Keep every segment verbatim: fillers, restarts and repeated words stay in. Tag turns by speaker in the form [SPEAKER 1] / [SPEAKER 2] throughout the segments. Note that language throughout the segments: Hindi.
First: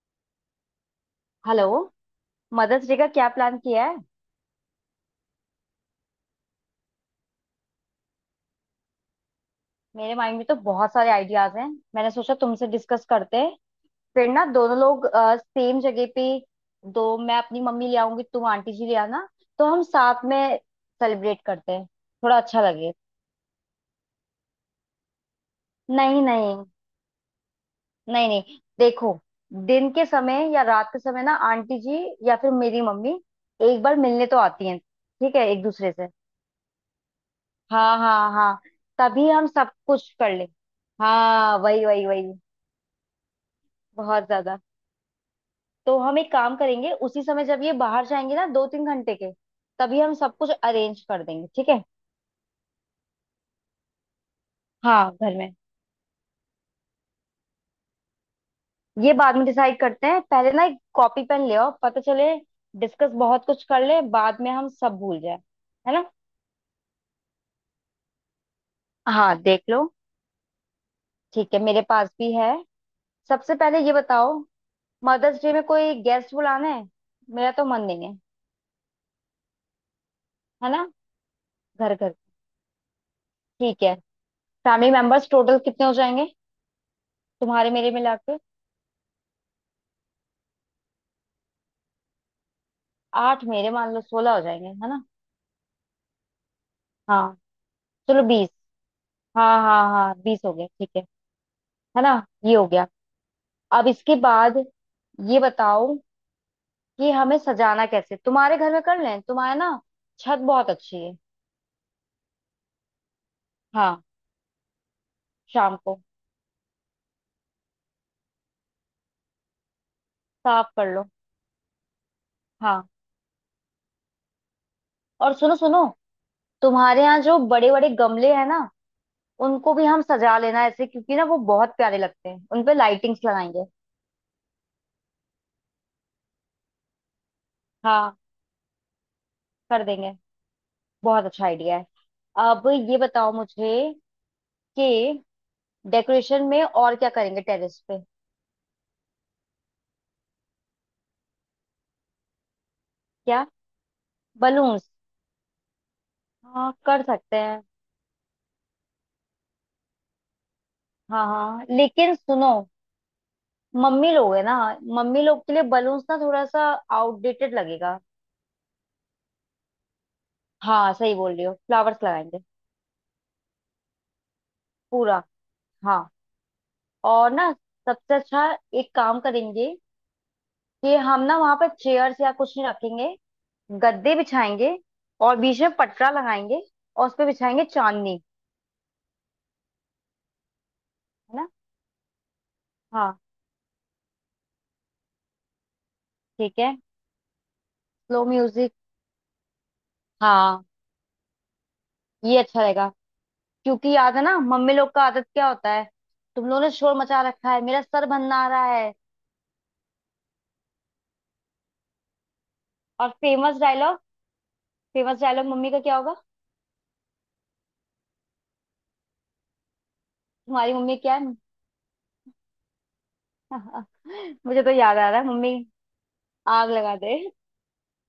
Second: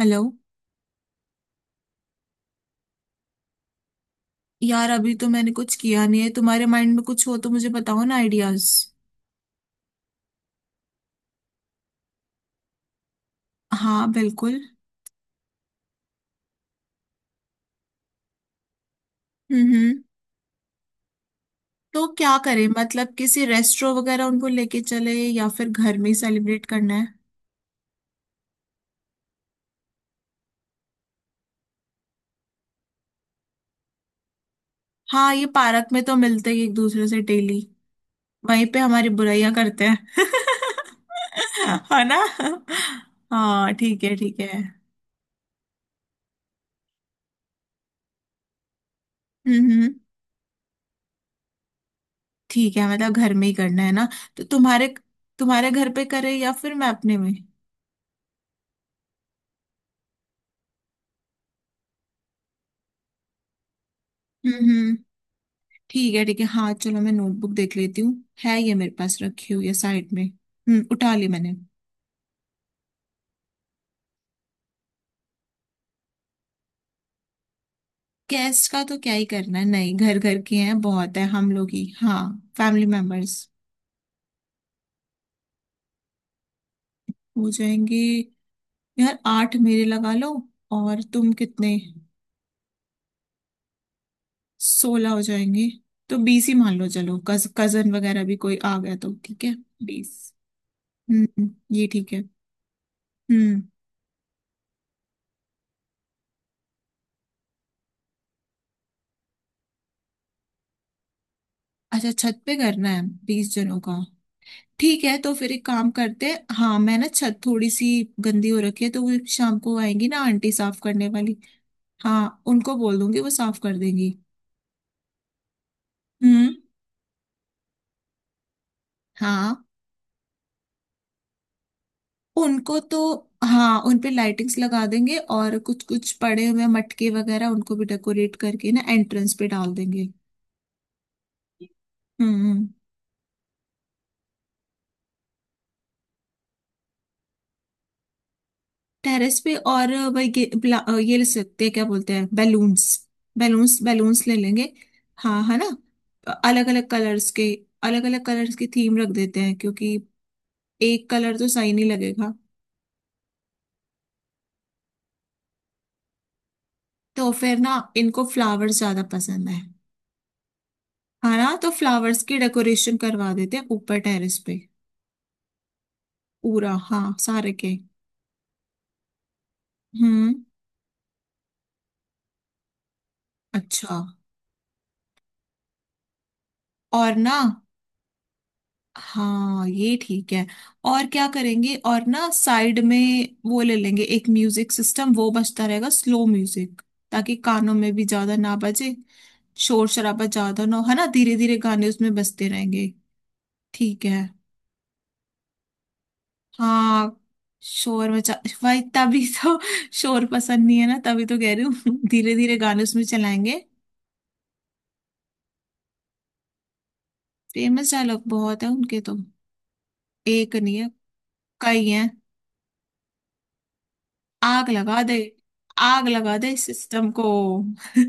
[SPEAKER 1] हेलो।
[SPEAKER 2] हेलो। मदर्स डे का क्या प्लान किया है?
[SPEAKER 1] यार अभी तो मैंने कुछ किया नहीं है, तुम्हारे माइंड में कुछ हो तो मुझे बताओ ना, आइडियाज।
[SPEAKER 2] मेरे माइंड में तो बहुत सारे आइडियाज हैं। मैंने सोचा तुमसे डिस्कस करते हैं।
[SPEAKER 1] हाँ
[SPEAKER 2] फिर ना
[SPEAKER 1] बिल्कुल।
[SPEAKER 2] दोनों लोग सेम जगह पे। दो, मैं अपनी मम्मी ले आऊंगी, तुम आंटी जी ले आना। तो
[SPEAKER 1] हम्म
[SPEAKER 2] हम
[SPEAKER 1] हम्म।
[SPEAKER 2] साथ में सेलिब्रेट करते हैं।
[SPEAKER 1] तो क्या
[SPEAKER 2] थोड़ा अच्छा
[SPEAKER 1] करें,
[SPEAKER 2] लगे।
[SPEAKER 1] मतलब किसी रेस्टोरेंट वगैरह उनको लेके चले या फिर घर में ही
[SPEAKER 2] नहीं नहीं।
[SPEAKER 1] सेलिब्रेट करना है।
[SPEAKER 2] नहीं नहीं। देखो। दिन के समय या रात के समय ना आंटी जी या फिर मेरी मम्मी एक बार मिलने तो आती हैं,
[SPEAKER 1] हाँ,
[SPEAKER 2] ठीक
[SPEAKER 1] ये
[SPEAKER 2] है, एक
[SPEAKER 1] पार्क
[SPEAKER 2] दूसरे
[SPEAKER 1] में
[SPEAKER 2] से।
[SPEAKER 1] तो मिलते ही एक दूसरे से डेली।
[SPEAKER 2] हाँ हाँ हाँ।
[SPEAKER 1] वहीं पे हमारी
[SPEAKER 2] तभी हम
[SPEAKER 1] बुराइयां
[SPEAKER 2] सब
[SPEAKER 1] करते
[SPEAKER 2] कुछ
[SPEAKER 1] हैं।
[SPEAKER 2] कर ले। हाँ वही
[SPEAKER 1] है
[SPEAKER 2] वही
[SPEAKER 1] ना।
[SPEAKER 2] वही।
[SPEAKER 1] हाँ ठीक है
[SPEAKER 2] बहुत
[SPEAKER 1] ठीक
[SPEAKER 2] ज्यादा।
[SPEAKER 1] है।
[SPEAKER 2] तो हम एक काम करेंगे उसी समय जब ये बाहर जाएंगे ना दो तीन घंटे के।
[SPEAKER 1] हम्म हम्म।
[SPEAKER 2] तभी हम सब कुछ अरेंज कर देंगे, ठीक है।
[SPEAKER 1] ठीक है, मतलब घर में ही करना है ना, तो तुम्हारे
[SPEAKER 2] हाँ घर में।
[SPEAKER 1] तुम्हारे घर पे करे या फिर मैं अपने में।
[SPEAKER 2] ये बाद में डिसाइड करते हैं, पहले ना एक कॉपी पेन ले आओ, पता चले। डिस्कस बहुत कुछ कर ले, बाद में
[SPEAKER 1] हम्म
[SPEAKER 2] हम
[SPEAKER 1] हम्म।
[SPEAKER 2] सब भूल जाए। है ना।
[SPEAKER 1] ठीक है ठीक है, हाँ चलो मैं नोटबुक देख लेती हूँ, है ये मेरे पास
[SPEAKER 2] हाँ
[SPEAKER 1] रखी
[SPEAKER 2] देख
[SPEAKER 1] हुई है
[SPEAKER 2] लो।
[SPEAKER 1] साइड में, हम्म उठा ली मैंने।
[SPEAKER 2] ठीक है, मेरे पास भी है। सबसे पहले ये बताओ, मदर्स डे में कोई गेस्ट बुलाना है? मेरा तो मन नहीं है।
[SPEAKER 1] गेस्ट का तो क्या ही करना है, नहीं, घर घर के
[SPEAKER 2] है
[SPEAKER 1] हैं,
[SPEAKER 2] ना।
[SPEAKER 1] बहुत है हम लोग ही,
[SPEAKER 2] घर घर।
[SPEAKER 1] हाँ फैमिली मेंबर्स।
[SPEAKER 2] ठीक है। फैमिली मेंबर्स टोटल कितने हो जाएंगे?
[SPEAKER 1] हो
[SPEAKER 2] तुम्हारे मेरे
[SPEAKER 1] जाएंगे,
[SPEAKER 2] मिला।
[SPEAKER 1] यार आठ मेरे लगा लो। और तुम कितने।
[SPEAKER 2] आठ मेरे मान लो, सोलह हो जाएंगे है ना।
[SPEAKER 1] सोलह हो जाएंगे। तो बीस ही मान लो, चलो
[SPEAKER 2] हाँ
[SPEAKER 1] कज, कजन
[SPEAKER 2] चलो
[SPEAKER 1] वगैरह भी
[SPEAKER 2] बीस।
[SPEAKER 1] कोई आ गया तो ठीक है।
[SPEAKER 2] हाँ हाँ हाँ
[SPEAKER 1] बीस।
[SPEAKER 2] बीस हो गए, ठीक है।
[SPEAKER 1] हम्म, ये
[SPEAKER 2] है
[SPEAKER 1] ठीक
[SPEAKER 2] ना।
[SPEAKER 1] है।
[SPEAKER 2] ये हो गया।
[SPEAKER 1] हम्म।
[SPEAKER 2] अब इसके बाद ये बताओ कि हमें सजाना कैसे। तुम्हारे घर में कर लें, तुम्हारे ना छत बहुत अच्छी है।
[SPEAKER 1] अच्छा, छत पे करना है बीस जनों का।
[SPEAKER 2] हाँ
[SPEAKER 1] ठीक है, तो फिर एक
[SPEAKER 2] शाम
[SPEAKER 1] काम
[SPEAKER 2] को
[SPEAKER 1] करते हैं, हाँ मैं ना छत थोड़ी सी गंदी हो रखी है, तो वो शाम को आएंगी ना आंटी
[SPEAKER 2] साफ
[SPEAKER 1] साफ
[SPEAKER 2] कर लो।
[SPEAKER 1] करने वाली। हाँ उनको
[SPEAKER 2] हाँ
[SPEAKER 1] बोल दूंगी वो साफ कर देंगी।
[SPEAKER 2] और सुनो सुनो,
[SPEAKER 1] हम्म।
[SPEAKER 2] तुम्हारे यहाँ जो बड़े बड़े गमले हैं ना
[SPEAKER 1] हाँ
[SPEAKER 2] उनको भी हम सजा लेना ऐसे, क्योंकि ना वो बहुत प्यारे लगते हैं, उनपे
[SPEAKER 1] उनको तो,
[SPEAKER 2] लाइटिंग्स लगाएंगे।
[SPEAKER 1] हाँ उन पे लाइटिंग्स लगा देंगे और कुछ कुछ पड़े हुए मटके वगैरह उनको भी
[SPEAKER 2] हाँ
[SPEAKER 1] डेकोरेट करके ना एंट्रेंस पे डाल
[SPEAKER 2] कर
[SPEAKER 1] देंगे।
[SPEAKER 2] देंगे। बहुत अच्छा आइडिया है।
[SPEAKER 1] हम्म
[SPEAKER 2] अब
[SPEAKER 1] हम्म।
[SPEAKER 2] ये बताओ मुझे कि डेकोरेशन में और क्या करेंगे टेरेस पे?
[SPEAKER 1] टेरेस पे और वही गे- ब्ला- अ, ये ले सकते हैं, क्या बोलते हैं, बैलून्स।
[SPEAKER 2] क्या?
[SPEAKER 1] बैलून्स बैलून्स ले लेंगे।
[SPEAKER 2] बलून्स?
[SPEAKER 1] हाँ है ना, अलग
[SPEAKER 2] हाँ
[SPEAKER 1] अलग
[SPEAKER 2] कर
[SPEAKER 1] कलर्स
[SPEAKER 2] सकते
[SPEAKER 1] के।
[SPEAKER 2] हैं।
[SPEAKER 1] अलग अलग कलर्स की थीम रख देते हैं, क्योंकि एक
[SPEAKER 2] हाँ
[SPEAKER 1] कलर तो
[SPEAKER 2] हाँ
[SPEAKER 1] सही नहीं
[SPEAKER 2] लेकिन
[SPEAKER 1] लगेगा।
[SPEAKER 2] सुनो, मम्मी लोग है ना, मम्मी लोग के लिए बलून्स ना थोड़ा सा
[SPEAKER 1] तो
[SPEAKER 2] आउटडेटेड
[SPEAKER 1] फिर ना
[SPEAKER 2] लगेगा।
[SPEAKER 1] इनको फ्लावर्स ज्यादा पसंद है।
[SPEAKER 2] हाँ सही बोल
[SPEAKER 1] हाँ
[SPEAKER 2] रही हो,
[SPEAKER 1] ना, तो
[SPEAKER 2] फ्लावर्स
[SPEAKER 1] फ्लावर्स की
[SPEAKER 2] लगाएंगे।
[SPEAKER 1] डेकोरेशन करवा देते हैं ऊपर टेरेस पे।
[SPEAKER 2] पूरा, हाँ।
[SPEAKER 1] पूरा हाँ
[SPEAKER 2] और ना,
[SPEAKER 1] सारे के।
[SPEAKER 2] सबसे अच्छा एक काम करेंगे
[SPEAKER 1] हम्म।
[SPEAKER 2] कि हम ना वहां पर चेयर्स या कुछ नहीं रखेंगे।
[SPEAKER 1] अच्छा।
[SPEAKER 2] गद्दे बिछाएंगे और बीच में पटरा लगाएंगे। और उस
[SPEAKER 1] और
[SPEAKER 2] पे
[SPEAKER 1] ना,
[SPEAKER 2] बिछाएंगे चांदनी।
[SPEAKER 1] हाँ ये ठीक है। और क्या
[SPEAKER 2] है ना।
[SPEAKER 1] करेंगे, और ना साइड में
[SPEAKER 2] हाँ
[SPEAKER 1] वो ले लेंगे एक म्यूजिक सिस्टम, वो बजता रहेगा स्लो
[SPEAKER 2] ठीक है।
[SPEAKER 1] म्यूजिक, ताकि कानों में भी
[SPEAKER 2] स्लो
[SPEAKER 1] ज्यादा ना
[SPEAKER 2] म्यूजिक।
[SPEAKER 1] बजे, शोर शराबा ज्यादा
[SPEAKER 2] हाँ
[SPEAKER 1] ना हो, है ना, धीरे धीरे गाने उसमें
[SPEAKER 2] ये
[SPEAKER 1] बजते
[SPEAKER 2] अच्छा रहेगा,
[SPEAKER 1] रहेंगे।
[SPEAKER 2] क्योंकि
[SPEAKER 1] ठीक
[SPEAKER 2] याद है
[SPEAKER 1] है।
[SPEAKER 2] ना मम्मी लोग का आदत क्या होता है। तुम लोगों ने शोर
[SPEAKER 1] हाँ।
[SPEAKER 2] मचा रखा है, मेरा सर
[SPEAKER 1] शोर मचा,
[SPEAKER 2] भन्ना आ रहा
[SPEAKER 1] भाई
[SPEAKER 2] है।
[SPEAKER 1] तभी तो शोर पसंद नहीं है ना, तभी तो कह रही हूँ धीरे धीरे गाने उसमें
[SPEAKER 2] और फेमस
[SPEAKER 1] चलाएंगे।
[SPEAKER 2] डायलॉग। फेमस डायलॉग मम्मी का क्या होगा?
[SPEAKER 1] फेमस डायलॉग बहुत है उनके तो, एक
[SPEAKER 2] तुम्हारी
[SPEAKER 1] नहीं है,
[SPEAKER 2] मम्मी क्या है?
[SPEAKER 1] कई हैं।
[SPEAKER 2] मुझे
[SPEAKER 1] आग
[SPEAKER 2] तो याद
[SPEAKER 1] लगा
[SPEAKER 2] आ
[SPEAKER 1] दे,
[SPEAKER 2] रहा है, मम्मी
[SPEAKER 1] आग लगा दे इस
[SPEAKER 2] आग लगा
[SPEAKER 1] सिस्टम
[SPEAKER 2] दे।
[SPEAKER 1] को।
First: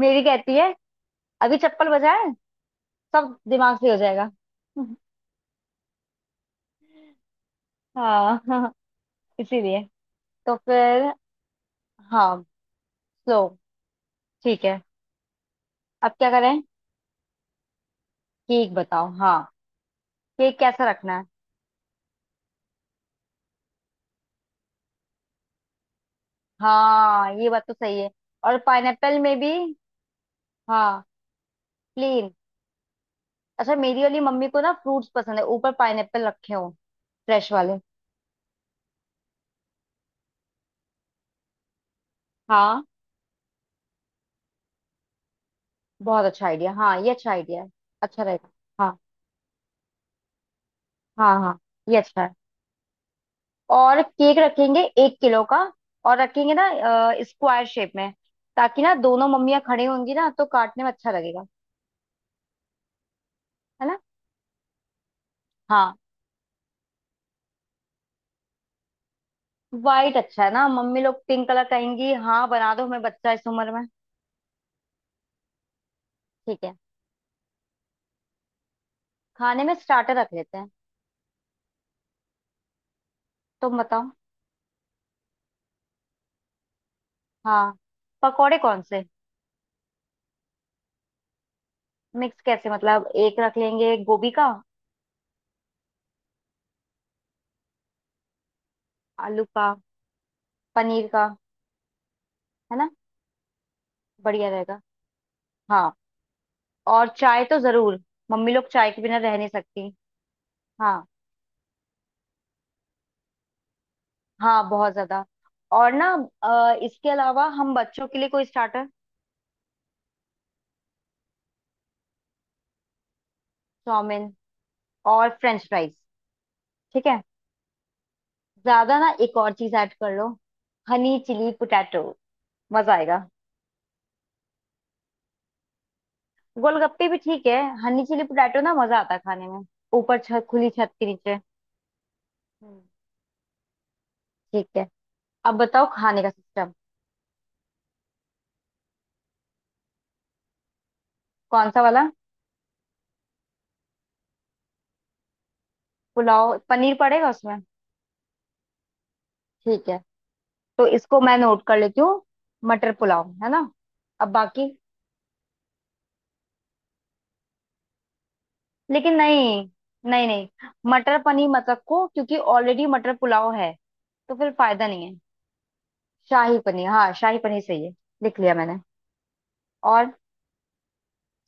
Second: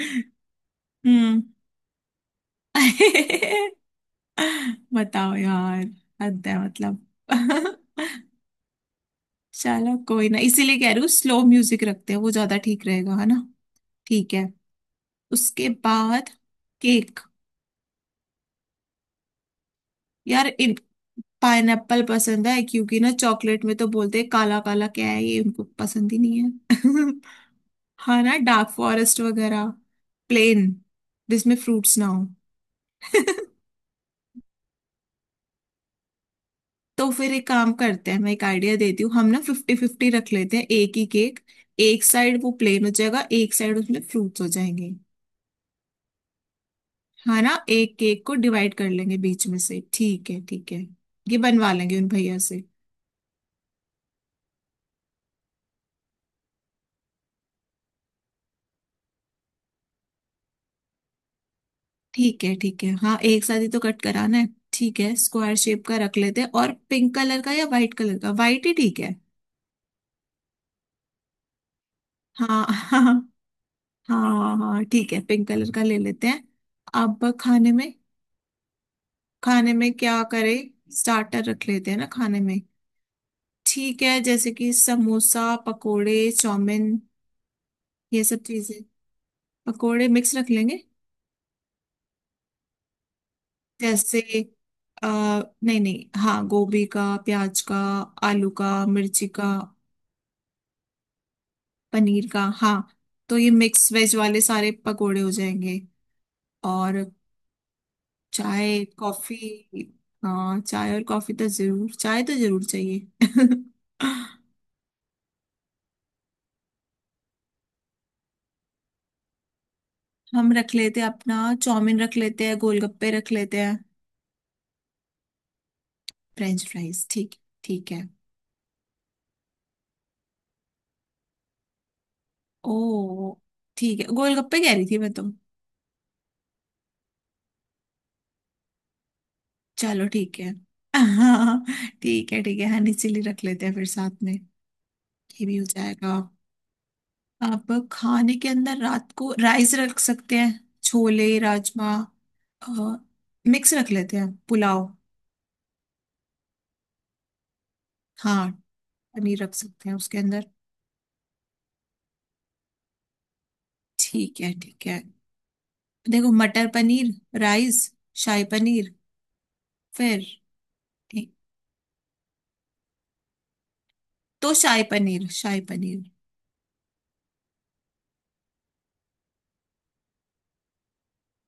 [SPEAKER 2] मेरी कहती है,
[SPEAKER 1] हम्म।
[SPEAKER 2] अभी चप्पल बजाए, सब दिमाग से हो जाएगा।
[SPEAKER 1] बताओ यार, हद है मतलब।
[SPEAKER 2] हाँ हाँ इसीलिए।
[SPEAKER 1] चलो कोई ना,
[SPEAKER 2] तो
[SPEAKER 1] इसीलिए कह रही
[SPEAKER 2] फिर
[SPEAKER 1] हूँ स्लो म्यूजिक रखते हैं, वो
[SPEAKER 2] हाँ।
[SPEAKER 1] ज्यादा ठीक रहेगा है ना।
[SPEAKER 2] सो
[SPEAKER 1] ठीक है।
[SPEAKER 2] ठीक है।
[SPEAKER 1] उसके
[SPEAKER 2] अब
[SPEAKER 1] बाद
[SPEAKER 2] क्या करें।
[SPEAKER 1] केक।
[SPEAKER 2] केक बताओ, हाँ।
[SPEAKER 1] यार
[SPEAKER 2] केक
[SPEAKER 1] इन
[SPEAKER 2] कैसा रखना है?
[SPEAKER 1] पाइनएप्पल पसंद है, क्योंकि ना चॉकलेट में तो बोलते हैं काला काला क्या है ये, उनको पसंद ही नहीं है।
[SPEAKER 2] हाँ ये बात तो सही है।
[SPEAKER 1] हाँ ना,
[SPEAKER 2] और
[SPEAKER 1] डार्क
[SPEAKER 2] पाइनएप्पल
[SPEAKER 1] फॉरेस्ट
[SPEAKER 2] में भी,
[SPEAKER 1] वगैरह। प्लेन,
[SPEAKER 2] हाँ,
[SPEAKER 1] जिसमें फ्रूट्स ना हो।
[SPEAKER 2] प्लेन। अच्छा, मेरी वाली मम्मी को ना फ्रूट्स पसंद है, ऊपर पाइनएप्पल रखे हो,
[SPEAKER 1] तो फिर एक
[SPEAKER 2] फ्रेश
[SPEAKER 1] काम
[SPEAKER 2] वाले।
[SPEAKER 1] करते हैं, मैं एक आइडिया देती हूँ, हम ना फिफ्टी फिफ्टी रख लेते हैं, एक ही केक। एक साइड वो
[SPEAKER 2] हाँ
[SPEAKER 1] प्लेन हो जाएगा, एक साइड उसमें फ्रूट्स हो जाएंगे।
[SPEAKER 2] बहुत अच्छा आइडिया। हाँ ये अच्छा
[SPEAKER 1] हाँ ना,
[SPEAKER 2] आइडिया है।
[SPEAKER 1] एक केक
[SPEAKER 2] अच्छा
[SPEAKER 1] को
[SPEAKER 2] रहेगा।
[SPEAKER 1] डिवाइड कर
[SPEAKER 2] हाँ
[SPEAKER 1] लेंगे बीच में से, ठीक है ठीक है।
[SPEAKER 2] हाँ
[SPEAKER 1] ये
[SPEAKER 2] हाँ
[SPEAKER 1] बनवा
[SPEAKER 2] ये
[SPEAKER 1] लेंगे उन
[SPEAKER 2] अच्छा है।
[SPEAKER 1] भैया से।
[SPEAKER 2] और केक रखेंगे एक किलो का। और रखेंगे ना स्क्वायर शेप में, ताकि ना दोनों मम्मियाँ खड़ी होंगी ना तो काटने में अच्छा लगेगा।
[SPEAKER 1] ठीक है ठीक है, हाँ एक साथ ही तो
[SPEAKER 2] है ना।
[SPEAKER 1] कट कराना है। ठीक है, स्क्वायर शेप
[SPEAKER 2] हाँ
[SPEAKER 1] का रख लेते हैं, और पिंक कलर का या वाइट कलर का, वाइट ही ठीक है।
[SPEAKER 2] वाइट अच्छा है ना, मम्मी लोग पिंक कलर कहेंगी, हाँ
[SPEAKER 1] हाँ।
[SPEAKER 2] बना दो हमें, बच्चा है इस उम्र में।
[SPEAKER 1] हाँ हाँ, ठीक है पिंक कलर का ले लेते हैं।
[SPEAKER 2] ठीक है।
[SPEAKER 1] अब खाने में,
[SPEAKER 2] खाने
[SPEAKER 1] खाने
[SPEAKER 2] में
[SPEAKER 1] में
[SPEAKER 2] स्टार्टर
[SPEAKER 1] क्या
[SPEAKER 2] रख
[SPEAKER 1] करें,
[SPEAKER 2] लेते हैं।
[SPEAKER 1] स्टार्टर रख लेते हैं ना खाने में।
[SPEAKER 2] तुम
[SPEAKER 1] ठीक
[SPEAKER 2] बताओ।
[SPEAKER 1] है, जैसे कि समोसा पकोड़े, चाउमीन,
[SPEAKER 2] हाँ
[SPEAKER 1] ये सब
[SPEAKER 2] पकौड़े
[SPEAKER 1] चीजें।
[SPEAKER 2] कौन से?
[SPEAKER 1] पकोड़े मिक्स रख लेंगे।
[SPEAKER 2] मिक्स कैसे मतलब, एक रख लेंगे
[SPEAKER 1] जैसे
[SPEAKER 2] गोभी का,
[SPEAKER 1] आ, नहीं नहीं, हाँ गोभी का, प्याज का, आलू का, मिर्ची
[SPEAKER 2] आलू
[SPEAKER 1] का।
[SPEAKER 2] का, पनीर का,
[SPEAKER 1] पनीर का, हाँ।
[SPEAKER 2] है ना।
[SPEAKER 1] तो ये मिक्स वेज वाले
[SPEAKER 2] बढ़िया
[SPEAKER 1] सारे
[SPEAKER 2] रहेगा।
[SPEAKER 1] पकोड़े हो जाएंगे।
[SPEAKER 2] हाँ
[SPEAKER 1] और
[SPEAKER 2] और चाय तो जरूर, मम्मी लोग
[SPEAKER 1] चाय
[SPEAKER 2] चाय के बिना
[SPEAKER 1] कॉफी,
[SPEAKER 2] रह नहीं सकती।
[SPEAKER 1] हाँ चाय और
[SPEAKER 2] हाँ
[SPEAKER 1] कॉफी तो जरूर, चाय तो जरूर चाहिए।
[SPEAKER 2] हाँ बहुत ज्यादा। और ना अ, इसके अलावा हम बच्चों के लिए कोई स्टार्टर।
[SPEAKER 1] हम रख लेते हैं अपना, चाउमीन रख लेते हैं, गोलगप्पे रख लेते हैं।
[SPEAKER 2] चाउमीन और फ्रेंच फ्राइज,
[SPEAKER 1] फ्रेंच फ्राइज
[SPEAKER 2] ठीक है।
[SPEAKER 1] ठीक। ठीक है।
[SPEAKER 2] ज्यादा ना एक और चीज ऐड कर लो, हनी चिली पोटैटो, मजा आएगा।
[SPEAKER 1] ओ, ठीक है, गोलगप्पे कह रही थी मैं तो।
[SPEAKER 2] गोलगप्पे भी ठीक है, हनी चिली पोटैटो ना मजा आता है खाने में,
[SPEAKER 1] चलो
[SPEAKER 2] ऊपर
[SPEAKER 1] ठीक
[SPEAKER 2] छत,
[SPEAKER 1] है।
[SPEAKER 2] खुली छत के नीचे।
[SPEAKER 1] हाँ ठीक है ठीक है,
[SPEAKER 2] हम्म,
[SPEAKER 1] हनी चिली रख लेते हैं फिर साथ में।
[SPEAKER 2] ठीक है।
[SPEAKER 1] ये
[SPEAKER 2] अब
[SPEAKER 1] भी हो
[SPEAKER 2] बताओ
[SPEAKER 1] जाएगा।
[SPEAKER 2] खाने का सिस्टम।
[SPEAKER 1] अब खाने के अंदर रात को राइस रख सकते हैं, छोले
[SPEAKER 2] कौन सा
[SPEAKER 1] राजमा।
[SPEAKER 2] वाला?
[SPEAKER 1] मिक्स रख लेते हैं पुलाव।
[SPEAKER 2] पुलाव, पनीर पड़ेगा उसमें।
[SPEAKER 1] हाँ, पनीर रख सकते
[SPEAKER 2] ठीक
[SPEAKER 1] हैं
[SPEAKER 2] है,
[SPEAKER 1] उसके अंदर।
[SPEAKER 2] तो इसको मैं नोट कर लेती हूँ। मटर पुलाव, है ना। अब
[SPEAKER 1] ठीक है
[SPEAKER 2] बाकी।
[SPEAKER 1] ठीक है। देखो मटर पनीर राइस, शाही पनीर।
[SPEAKER 2] लेकिन नहीं।
[SPEAKER 1] फिर,
[SPEAKER 2] नहीं नहीं, मटर
[SPEAKER 1] ठीक,
[SPEAKER 2] पनीर मत रखो क्योंकि ऑलरेडी मटर पुलाव है। तो फिर
[SPEAKER 1] तो शाही
[SPEAKER 2] फायदा नहीं है।
[SPEAKER 1] पनीर, शाही पनीर।
[SPEAKER 2] शाही पनीर हाँ, शाही पनीर सही है। लिख लिया मैंने। और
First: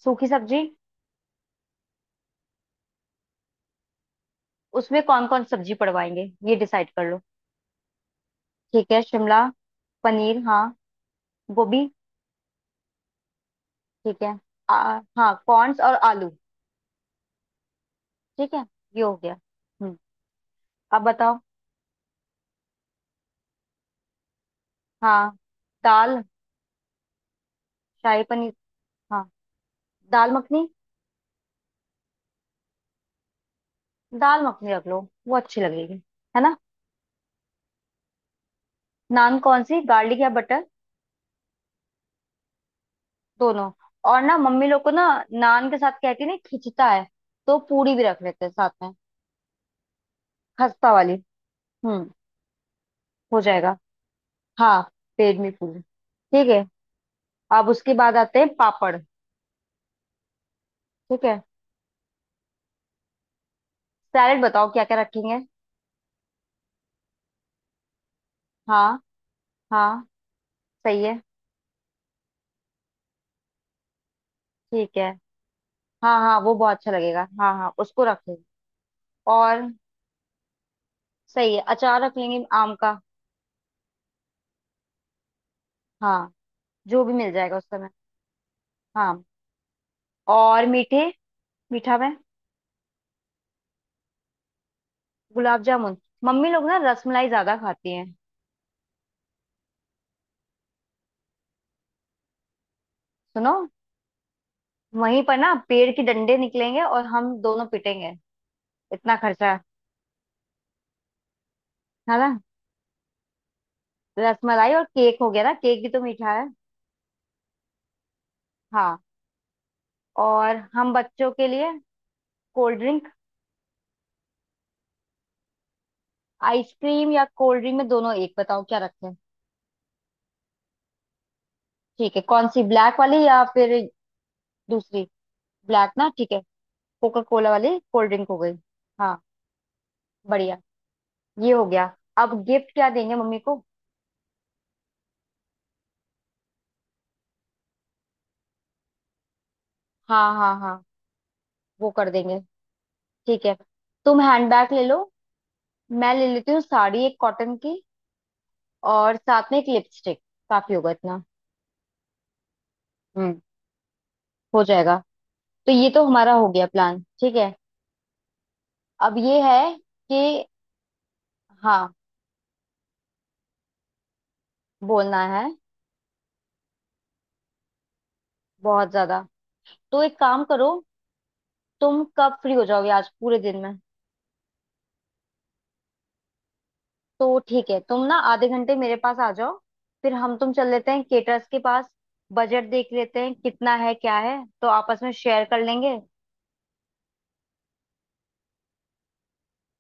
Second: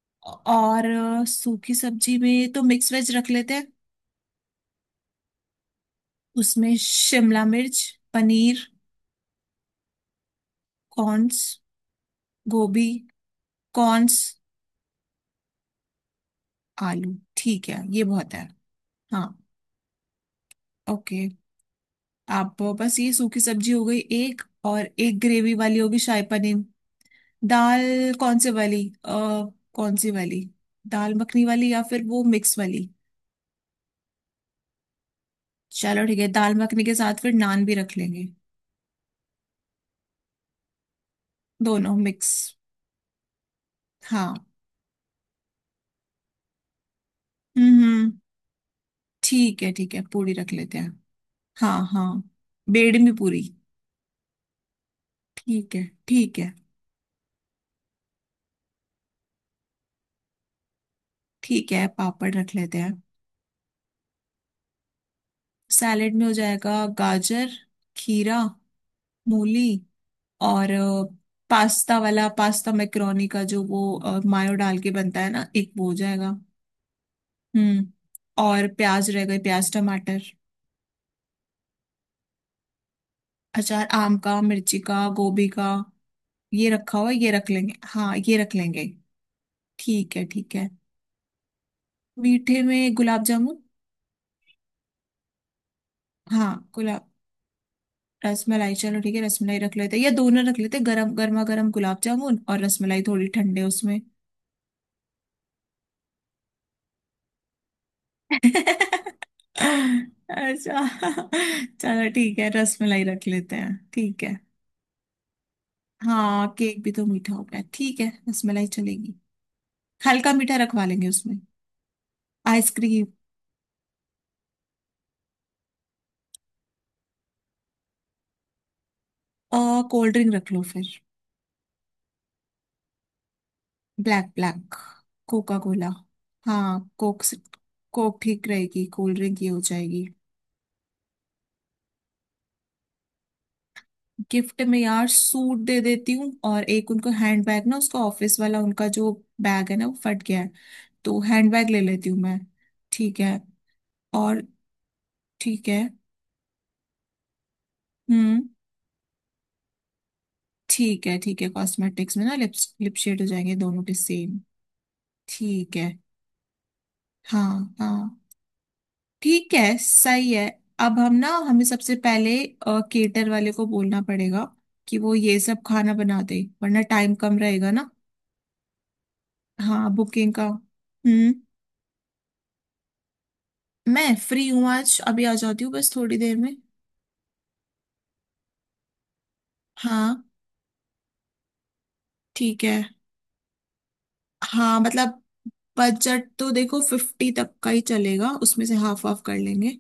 [SPEAKER 2] सूखी सब्जी।
[SPEAKER 1] और अ, सूखी सब्जी में तो मिक्स वेज रख लेते हैं।
[SPEAKER 2] उसमें कौन कौन सब्जी पड़वाएंगे? ये
[SPEAKER 1] उसमें
[SPEAKER 2] डिसाइड कर लो।
[SPEAKER 1] शिमला मिर्च, पनीर,
[SPEAKER 2] ठीक है शिमला, पनीर हाँ,
[SPEAKER 1] कॉर्न्स,
[SPEAKER 2] गोभी,
[SPEAKER 1] गोभी, कॉर्न्स,
[SPEAKER 2] ठीक है। आ, हाँ कॉर्न्स और आलू।
[SPEAKER 1] आलू ठीक है, ये बहुत है।
[SPEAKER 2] ठीक है, ये हो
[SPEAKER 1] हाँ।
[SPEAKER 2] गया। हम्म। अब
[SPEAKER 1] ओके।
[SPEAKER 2] बताओ।
[SPEAKER 1] आप बस, ये सूखी सब्जी हो गई, एक और एक
[SPEAKER 2] हाँ
[SPEAKER 1] ग्रेवी वाली होगी शाही
[SPEAKER 2] दाल।
[SPEAKER 1] पनीर, दाल।
[SPEAKER 2] शाही
[SPEAKER 1] कौन सी
[SPEAKER 2] पनीर।
[SPEAKER 1] वाली अ,
[SPEAKER 2] हाँ
[SPEAKER 1] कौन सी
[SPEAKER 2] दाल
[SPEAKER 1] वाली,
[SPEAKER 2] मखनी।
[SPEAKER 1] दाल मखनी वाली या फिर वो मिक्स वाली।
[SPEAKER 2] दाल मखनी रख लो, वो अच्छी लगेगी।
[SPEAKER 1] चलो ठीक है,
[SPEAKER 2] है
[SPEAKER 1] दाल
[SPEAKER 2] ना।
[SPEAKER 1] मखनी के साथ फिर नान भी रख लेंगे।
[SPEAKER 2] नान कौन सी, गार्लिक या बटर?
[SPEAKER 1] दोनों मिक्स,
[SPEAKER 2] दोनों। और ना
[SPEAKER 1] हाँ।
[SPEAKER 2] मम्मी लोग को ना नान के साथ कहती है ना खिंचता है, तो
[SPEAKER 1] हम्म
[SPEAKER 2] पूरी भी
[SPEAKER 1] हम्म,
[SPEAKER 2] रख लेते हैं साथ में।
[SPEAKER 1] ठीक है ठीक है पूरी रख लेते हैं।
[SPEAKER 2] खस्ता वाली।
[SPEAKER 1] हाँ
[SPEAKER 2] हम्म।
[SPEAKER 1] हाँ, बेड़मी
[SPEAKER 2] हो
[SPEAKER 1] पूरी।
[SPEAKER 2] जाएगा। हाँ पेट में
[SPEAKER 1] ठीक
[SPEAKER 2] पूरी
[SPEAKER 1] है ठीक
[SPEAKER 2] ठीक
[SPEAKER 1] है।
[SPEAKER 2] है। अब उसके बाद आते हैं पापड़। ठीक है।
[SPEAKER 1] ठीक है पापड़ रख लेते हैं।
[SPEAKER 2] सैलेड बताओ क्या क्या रखेंगे।
[SPEAKER 1] सैलेड में हो जाएगा गाजर, खीरा,
[SPEAKER 2] हाँ
[SPEAKER 1] मूली,
[SPEAKER 2] हाँ
[SPEAKER 1] और
[SPEAKER 2] सही
[SPEAKER 1] अ,
[SPEAKER 2] है।
[SPEAKER 1] पास्ता वाला, पास्ता मैक्रोनी का जो वो अ, मायो डाल के
[SPEAKER 2] ठीक है
[SPEAKER 1] बनता है ना, एक वो हो
[SPEAKER 2] हाँ
[SPEAKER 1] जाएगा।
[SPEAKER 2] हाँ वो बहुत अच्छा लगेगा, हाँ हाँ
[SPEAKER 1] हम्म।
[SPEAKER 2] उसको रखें।
[SPEAKER 1] और प्याज रह गए,
[SPEAKER 2] और
[SPEAKER 1] प्याज टमाटर।
[SPEAKER 2] सही है, अचार रख लेंगे आम का।
[SPEAKER 1] अचार आम का, मिर्ची का, गोभी का,
[SPEAKER 2] हाँ
[SPEAKER 1] ये रखा
[SPEAKER 2] जो
[SPEAKER 1] हुआ
[SPEAKER 2] भी
[SPEAKER 1] है, ये
[SPEAKER 2] मिल
[SPEAKER 1] रख
[SPEAKER 2] जाएगा उस
[SPEAKER 1] लेंगे,
[SPEAKER 2] समय।
[SPEAKER 1] हाँ ये रख लेंगे।
[SPEAKER 2] हाँ
[SPEAKER 1] ठीक है ठीक
[SPEAKER 2] और
[SPEAKER 1] है।
[SPEAKER 2] मीठे, मीठा में
[SPEAKER 1] मीठे में गुलाब जामुन।
[SPEAKER 2] गुलाब जामुन। मम्मी
[SPEAKER 1] हाँ
[SPEAKER 2] लोग ना
[SPEAKER 1] गुलाब,
[SPEAKER 2] रसमलाई ज्यादा खाती हैं।
[SPEAKER 1] रसमलाई चलो ठीक है, रसमलाई रख लेते हैं, या दोनों रख लेते हैं, गरम गर्मा गर्म गुलाब जामुन और रसमलाई थोड़ी
[SPEAKER 2] सुनो,
[SPEAKER 1] ठंडे उसमें।
[SPEAKER 2] वहीं पर ना पेड़ के डंडे निकलेंगे और हम दोनों पिटेंगे। इतना खर्चा।
[SPEAKER 1] अच्छा, चलो
[SPEAKER 2] है
[SPEAKER 1] ठीक
[SPEAKER 2] ना,
[SPEAKER 1] है रसमलाई रख लेते हैं, ठीक है।
[SPEAKER 2] रसमलाई और केक हो गया ना, केक भी तो मीठा
[SPEAKER 1] हाँ
[SPEAKER 2] है।
[SPEAKER 1] केक भी तो मीठा हो गया, ठीक है रसमलाई
[SPEAKER 2] हाँ।
[SPEAKER 1] चलेगी। हल्का मीठा
[SPEAKER 2] और
[SPEAKER 1] रखवा
[SPEAKER 2] हम
[SPEAKER 1] लेंगे
[SPEAKER 2] बच्चों
[SPEAKER 1] उसमें।
[SPEAKER 2] के लिए कोल्ड
[SPEAKER 1] आइसक्रीम
[SPEAKER 2] ड्रिंक। आइसक्रीम या कोल्ड ड्रिंक में दोनों, एक बताओ क्या रखें।
[SPEAKER 1] और कोल्ड ड्रिंक रख लो फिर।
[SPEAKER 2] ठीक है कौन सी, ब्लैक वाली या फिर
[SPEAKER 1] ब्लैक ब्लैक,
[SPEAKER 2] दूसरी।
[SPEAKER 1] Coca cola.
[SPEAKER 2] ब्लैक ना ठीक है।
[SPEAKER 1] हाँ
[SPEAKER 2] कोका
[SPEAKER 1] कोक से-
[SPEAKER 2] कोला वाली कोल्ड
[SPEAKER 1] कोक
[SPEAKER 2] ड्रिंक हो
[SPEAKER 1] ठीक
[SPEAKER 2] गई।
[SPEAKER 1] रहेगी, कोल्ड
[SPEAKER 2] हाँ
[SPEAKER 1] ड्रिंक ये हो जाएगी।
[SPEAKER 2] बढ़िया। ये हो गया। अब गिफ्ट क्या देंगे मम्मी को?
[SPEAKER 1] गिफ्ट में यार सूट दे देती हूँ, और एक उनको हैंड बैग, ना उसका ऑफिस वाला उनका जो बैग है ना वो फट
[SPEAKER 2] हाँ
[SPEAKER 1] गया है,
[SPEAKER 2] हाँ हाँ,
[SPEAKER 1] तो हैंड बैग ले
[SPEAKER 2] वो
[SPEAKER 1] लेती
[SPEAKER 2] कर
[SPEAKER 1] हूँ मैं।
[SPEAKER 2] देंगे।
[SPEAKER 1] ठीक है।
[SPEAKER 2] ठीक है, तुम
[SPEAKER 1] और,
[SPEAKER 2] हैंडबैग ले लो।
[SPEAKER 1] ठीक है।
[SPEAKER 2] मैं ले लेती हूँ साड़ी एक कॉटन की
[SPEAKER 1] हम्म।
[SPEAKER 2] और साथ में एक लिपस्टिक। काफी होगा
[SPEAKER 1] ठीक है
[SPEAKER 2] इतना।
[SPEAKER 1] ठीक है, कॉस्मेटिक्स में ना लिप्स लिप शेड हो
[SPEAKER 2] हम्म।
[SPEAKER 1] जाएंगे दोनों के सेम।
[SPEAKER 2] हो जाएगा। तो
[SPEAKER 1] ठीक है।
[SPEAKER 2] ये तो हमारा हो गया प्लान, ठीक
[SPEAKER 1] हाँ
[SPEAKER 2] है।
[SPEAKER 1] हाँ।
[SPEAKER 2] अब ये
[SPEAKER 1] ठीक
[SPEAKER 2] है
[SPEAKER 1] है सही है।
[SPEAKER 2] कि
[SPEAKER 1] अब हम ना, हमें
[SPEAKER 2] हाँ
[SPEAKER 1] सबसे पहले केटर वाले को बोलना पड़ेगा, कि वो
[SPEAKER 2] बोलना
[SPEAKER 1] ये
[SPEAKER 2] है
[SPEAKER 1] सब खाना बना दे वरना टाइम कम रहेगा ना।
[SPEAKER 2] बहुत ज्यादा।
[SPEAKER 1] हाँ
[SPEAKER 2] तो एक
[SPEAKER 1] बुकिंग
[SPEAKER 2] काम
[SPEAKER 1] का,
[SPEAKER 2] करो,
[SPEAKER 1] हम्म।
[SPEAKER 2] तुम कब फ्री हो जाओगे आज पूरे दिन में?
[SPEAKER 1] मैं फ्री हूँ आज, अभी आ जाती हूँ बस थोड़ी देर में।
[SPEAKER 2] तो ठीक है, तुम ना आधे घंटे मेरे पास आ जाओ। फिर
[SPEAKER 1] हाँ।
[SPEAKER 2] हम तुम चल लेते हैं केटर्स के पास,
[SPEAKER 1] ठीक
[SPEAKER 2] बजट
[SPEAKER 1] है,
[SPEAKER 2] देख लेते हैं कितना है क्या है तो
[SPEAKER 1] हाँ
[SPEAKER 2] आपस में
[SPEAKER 1] मतलब
[SPEAKER 2] शेयर कर लेंगे।
[SPEAKER 1] बजट तो देखो फिफ्टी तक का ही चलेगा, उसमें से हाफ हाफ कर लेंगे।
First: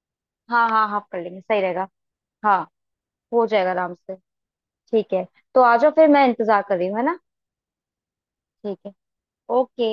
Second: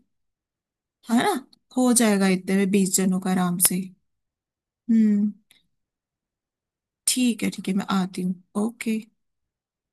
[SPEAKER 2] हाँ हाँ हाफ
[SPEAKER 1] है
[SPEAKER 2] कर
[SPEAKER 1] ना,
[SPEAKER 2] लेंगे, सही रहेगा।
[SPEAKER 1] हो जाएगा इतने
[SPEAKER 2] हाँ
[SPEAKER 1] में बीस जनों का
[SPEAKER 2] हो
[SPEAKER 1] आराम
[SPEAKER 2] जाएगा
[SPEAKER 1] से।
[SPEAKER 2] आराम से। ठीक है।
[SPEAKER 1] हम्म।
[SPEAKER 2] तो आ जाओ, फिर मैं इंतजार कर रही हूँ, है ना।
[SPEAKER 1] ठीक है ठीक है, मैं आती हूँ।
[SPEAKER 2] ठीक है।
[SPEAKER 1] ओके।
[SPEAKER 2] ओके।